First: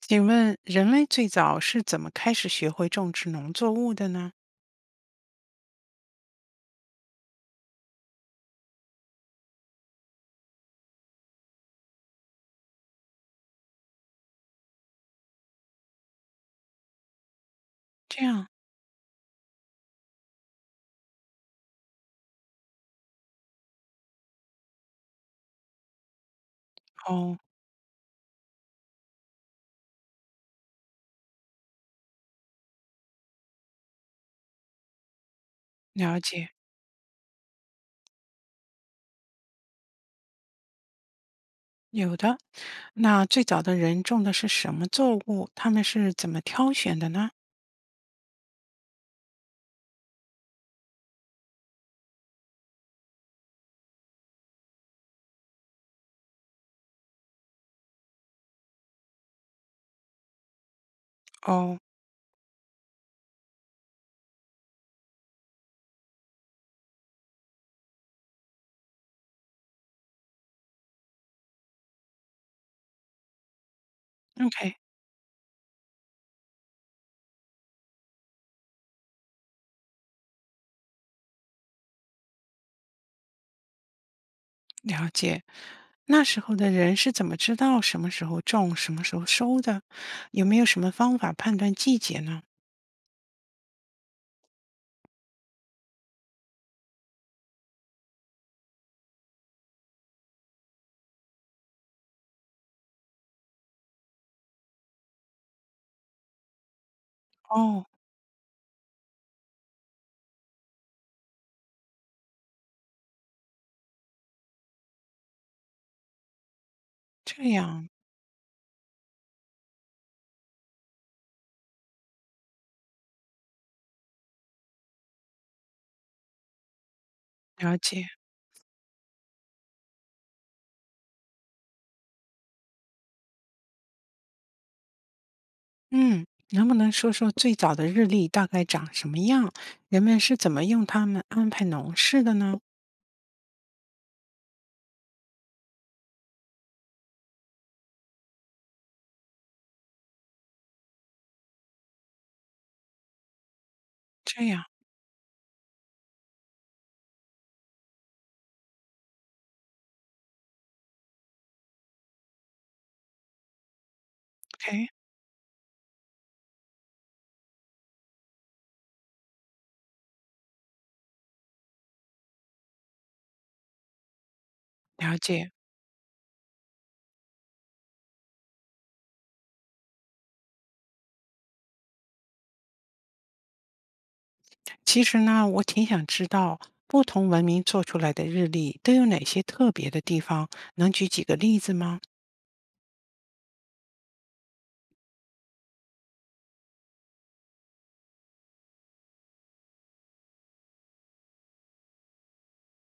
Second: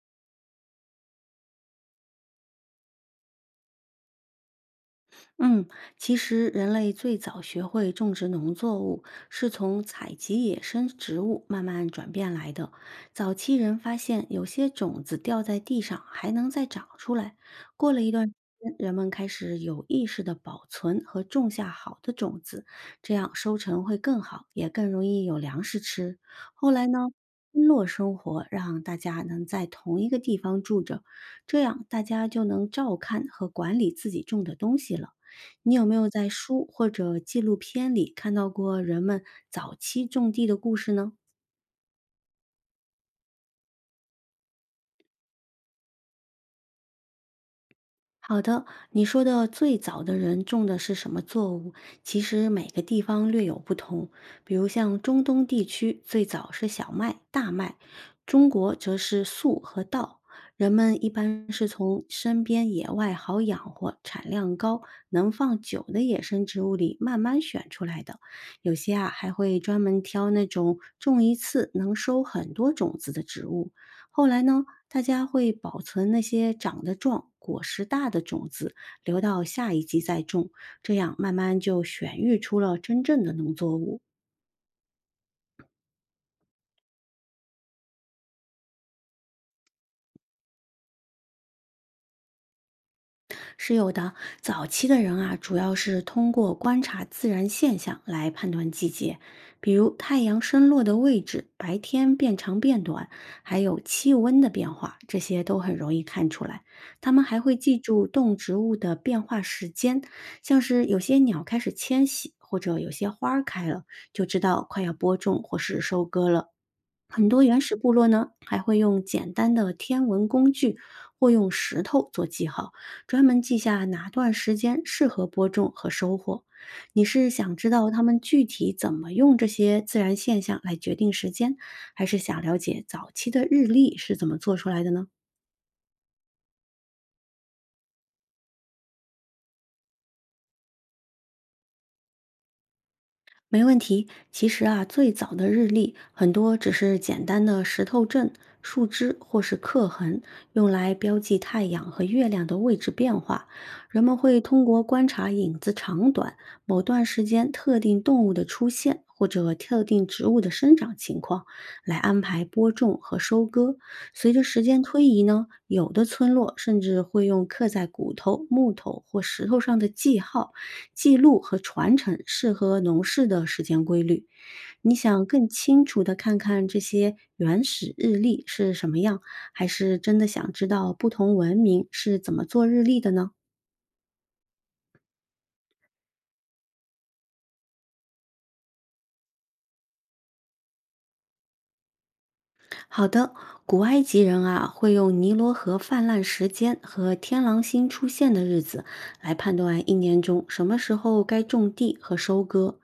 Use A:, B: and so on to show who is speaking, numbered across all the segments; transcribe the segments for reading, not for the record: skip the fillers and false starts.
A: 请问人类最早是怎么开始学会种植农作物的呢？
B: 嗯，其实人类最早学会种植农作物，是从采集野生植物慢慢转变来的。早期人发现有些种子掉在地上还能再长出来，过了一
A: 这
B: 段时
A: 样，
B: 间，人们开始有意识的保存和种下好的种子，这样收成会更好，也更容易有粮食吃。后来呢？
A: 哦，
B: 村落生活让大家能在同一个地方住着，这样大家就能照看和管理自己种的东西了。你有没有
A: 了
B: 在
A: 解，
B: 书或者纪录片里看到过人们早期种地的故事呢？
A: 有的。那最早的人种的是什么作物？他们是怎么挑选的呢？
B: 好的，你说的最早的人种的是什么作物？其实每个地方略有不同。比如像中东地区，最早是小麦、大麦；中国则是粟和稻。人们一般是
A: 哦
B: 从身边野外好养活、产量高、能放久的野生植物里慢慢选出来的。有些啊还会专门挑那种种一次能收很多种子的植物。后来呢，
A: ，OK,
B: 大家会保存那些长得壮、果实大的种子，留到下一季再种，这样慢慢就选育出了真正的农作物。
A: 了解。那时候的人是怎么知道什么时候种，什么时候收的？有没有什么方法判断季节呢？
B: 是有的，早期的人啊，主要是通过观察自然现象来判断季节，比如太阳升落的位置、白天变长变短，还有气温的变化，这些都很容易看出来。他们还会记
A: 哦，
B: 住动植物的变化时间，像是有些鸟开始迁徙，或者有些花儿开了，就知道快要播种或是收割了。很多
A: 这
B: 原始
A: 样，
B: 部落呢，还会用简单的天文工具或用石头做记号，专门记下哪段时间适合播种和收获。你是想知
A: 了
B: 道他
A: 解。
B: 们具体怎么用这些自然现象来决定时间，还是想了解早期的日历是怎么做出来的呢？
A: 嗯，能不能说说最早的日历大概长什么样？人们是怎么用它们安排农事的呢？
B: 没问题。其实啊，最早的日历很多只是简单的石头阵、树枝或是刻痕，用来标记太阳和月亮的位置变化。人们会
A: 这
B: 通
A: 样
B: 过观察影子长短、某段时间特定动物的出现或者特定植物的生长情况，来安排播种和收割。随着时间
A: ，OK,
B: 推移呢，有的村落甚至会用刻在骨头、木头或石头上的记号，记录和传承适合农事的时间规律。你
A: 了
B: 想更
A: 解。
B: 清楚的看看这些原始日历是什么样，还是真的想知道不同文明是怎么做日历的呢？
A: 其实呢，我挺想知道不同文明做出来的日历都有哪些特别的地方，能举几个例子吗？
B: 好的，古埃及人啊，会用尼罗河泛滥时间和天狼星出现的日子来判断一年中什么时候该种地和收割。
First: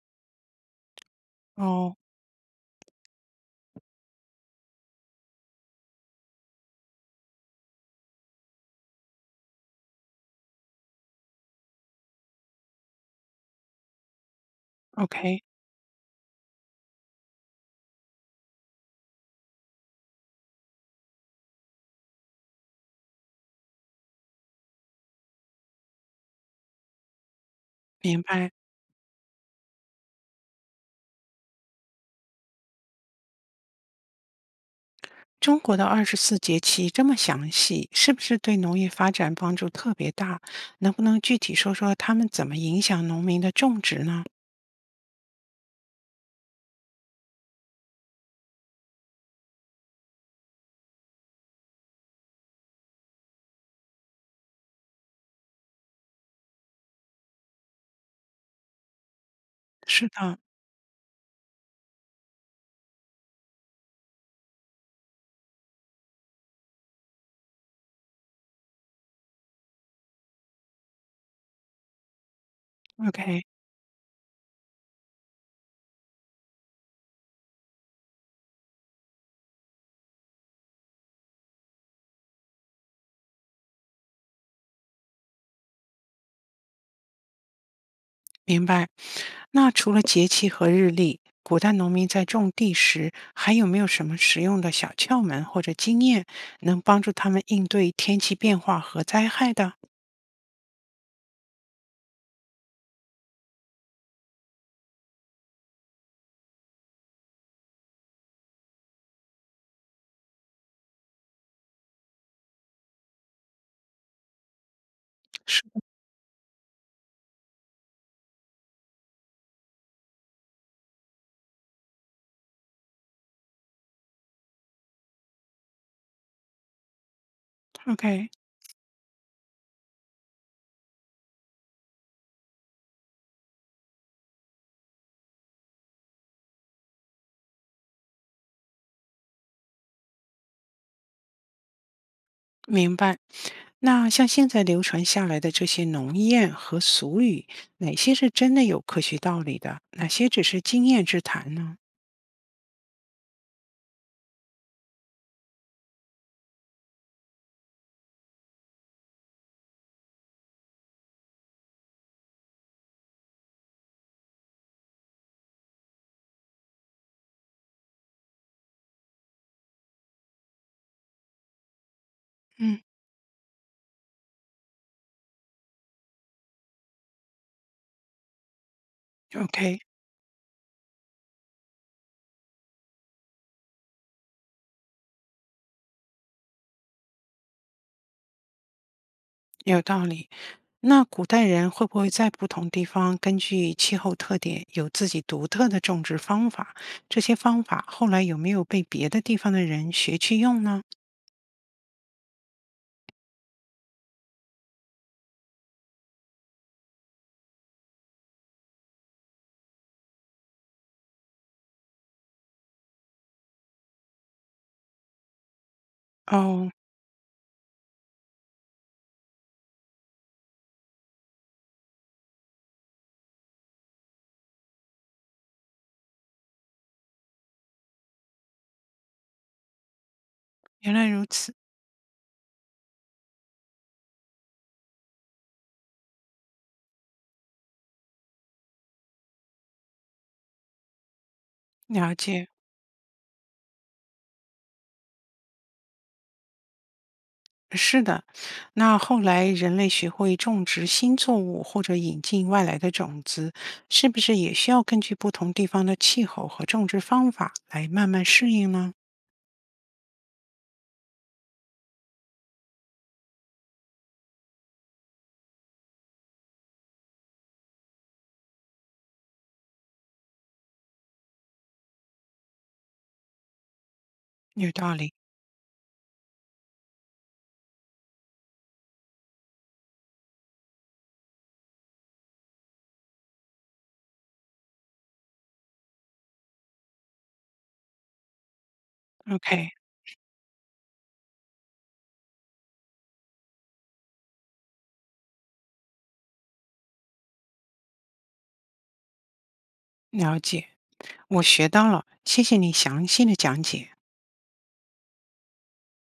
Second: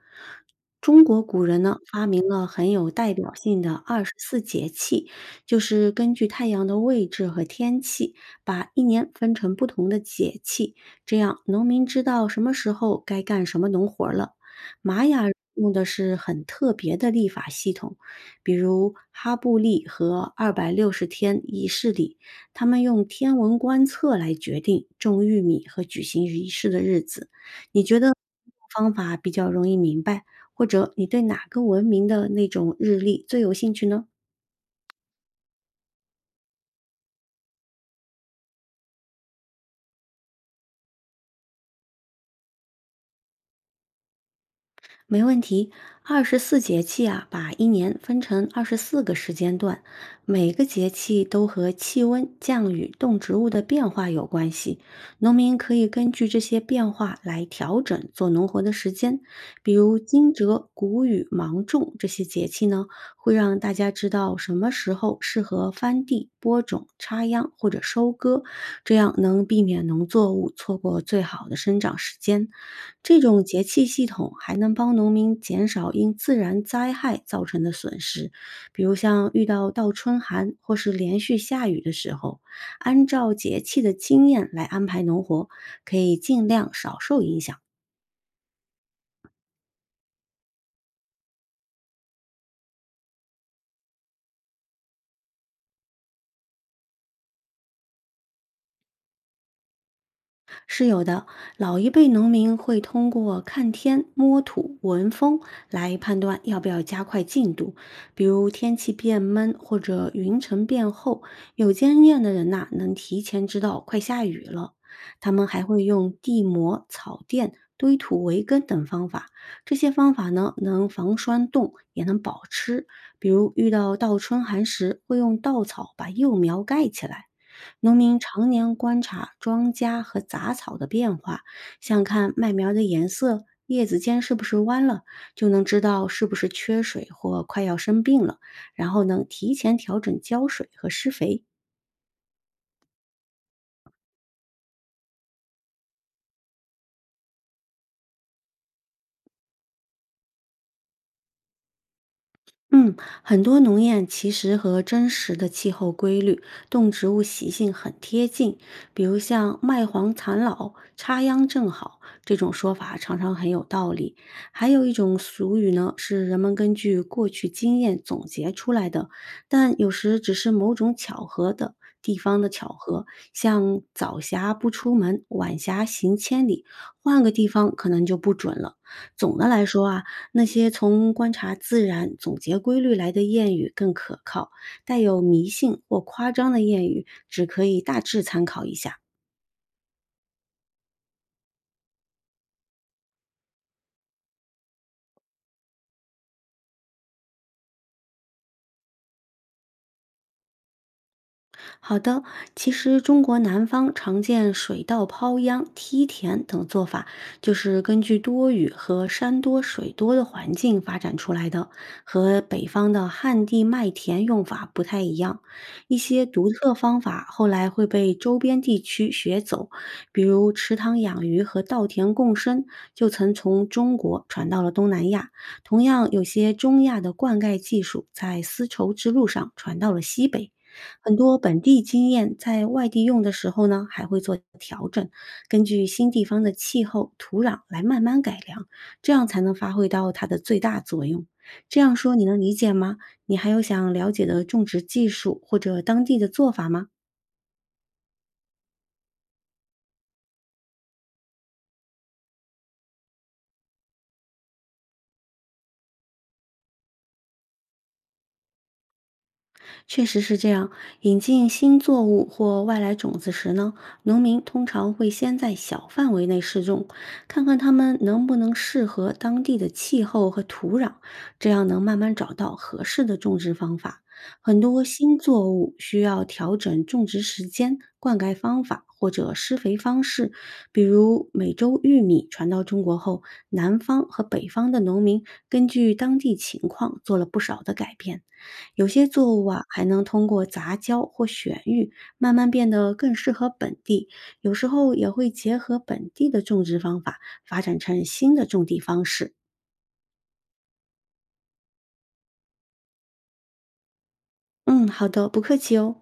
B: 中国古人呢，
A: 哦
B: 发明了很有代表性的二十四节气，就是根据太阳的位置和天气，把一年分成不同的节气，这样农民知道什么时候该干什么农活儿了。玛雅人
A: ，OK,
B: 用的是很特别的历法系统，比如哈布利和260天仪式里，他们用天文观测来决定种玉米和举行仪式的日子。你觉得
A: 明白。
B: 方法比较容易明白，或者你对哪个文明的那种日历最有兴趣呢？
A: 中国的二十四节气这么详细，是不是对农业发展帮助特别大？能不能具体说说他们怎么影响农民的种植呢？
B: 没问题。二十四节气啊，把一年分成24个时间段，每个节气都和气温、降雨、动植物的变化有关系。农民可以根据这些变化来调整做农活的时间。比如
A: 是
B: 惊
A: 的
B: 蛰、谷雨、芒种这些节气呢，会让大家知道什么时候适合翻地、播种、插秧或者收割，这样能避免农作物错过最好的生长时间。这
A: ，OK,
B: 种节气系统还能帮农民减少因自然灾害造成的损失，比如像遇到倒春寒或是连续下雨的时候，按照节气的经验来安排农活，可以尽量少受影响。
A: 明白。那除了节气和日历，古代农民在种地时还有没有什么实用的小窍门或者经验，能帮助他们应对天气变化和灾害的？
B: 是有的，老一辈农民会通过看天、摸土、闻风来判断要不要加快进度，比如天气变闷或者云层变厚，有经验的人呐、能提前知道快下雨了。他们还
A: 是
B: 会用地膜、草垫、堆土围耕等方法，这些方法呢能防霜冻，也能保湿。比如遇到倒春寒时，会用稻草把幼苗盖起来。
A: 的
B: 农民
A: ，OK。
B: 常年观察庄稼和杂草的变化，想看麦苗的颜色、叶子尖是不是弯了，就能知道是不是缺水或快要生病了，然后能提前调整浇水和施肥。
A: 明白。那像现在流传下来的这些农谚和俗语，哪些是真的有科学道理的？哪些只是经验之谈呢？
B: 嗯，很多农谚其实和真实的气候规律、动植物习性很贴近，比如像“麦黄残老，插秧正好”这种说法，常常很有道理。还有一种俗语呢，是人们根据过去经验总结出来的，但有时只是某种巧合的地方的巧
A: 嗯
B: 合，像“早霞不出门，晚霞行千里”，换个地方可能就不准了。总的来
A: ，OK,
B: 说啊，那些从观察自然、总结规律来的谚语更可靠，带有迷信或夸张的谚语只可以大致参考一下。
A: 有道理。那古代人会不会在不同地方根据气候特点有自己独特的种植方法？这些方法后来有没有被别的地方的人学去用呢？
B: 好的，其实中国南方常见水稻抛秧、梯田等做法，就是根据多雨和山多水多的环境发展出来的，和北方的旱地麦田用法不太一样。一些独
A: 哦，
B: 特方法后来会被周边地区学走，比如池塘养鱼和稻田共生，就曾从中国传到了东南亚。同样，有些中亚的灌溉技术在丝绸之路上传到了西北。
A: 原来
B: 很
A: 如
B: 多
A: 此，
B: 本地经验在外地用的时候呢，还会做调整，根据新地方的气候、土壤来慢慢改良，这样才能发挥到它的最大作用。这样
A: 了
B: 说你能
A: 解。
B: 理解吗？你还有想了解的种植技术或者当地的做法吗？
A: 是的，那后来人类学会种植新作物或者引进外来的种子，是不是也需要根据不同地方的气候和种植方法来慢慢适应呢？
B: 确实是这样。引进新作物或外来种子时呢，农民通常会先在小范围内试种，看看它们能不能适合当地的气候和土壤，这样能慢慢找到合适的种植方法。很
A: 有
B: 多
A: 道理。
B: 新作物需要调整种植时间、灌溉方法或者施肥方式，比如美洲玉米传到中国后，南方和北方的农民根据当地情况做了不少的改变。有些作物啊，
A: OK,
B: 还能通过杂交或选育，慢慢变得更适合本地。有时候也会结合本地的种植方法，发展成新的种地方式。
A: 了解，我学到了，谢谢你详细的讲解。
B: 嗯，好的，不客气哦。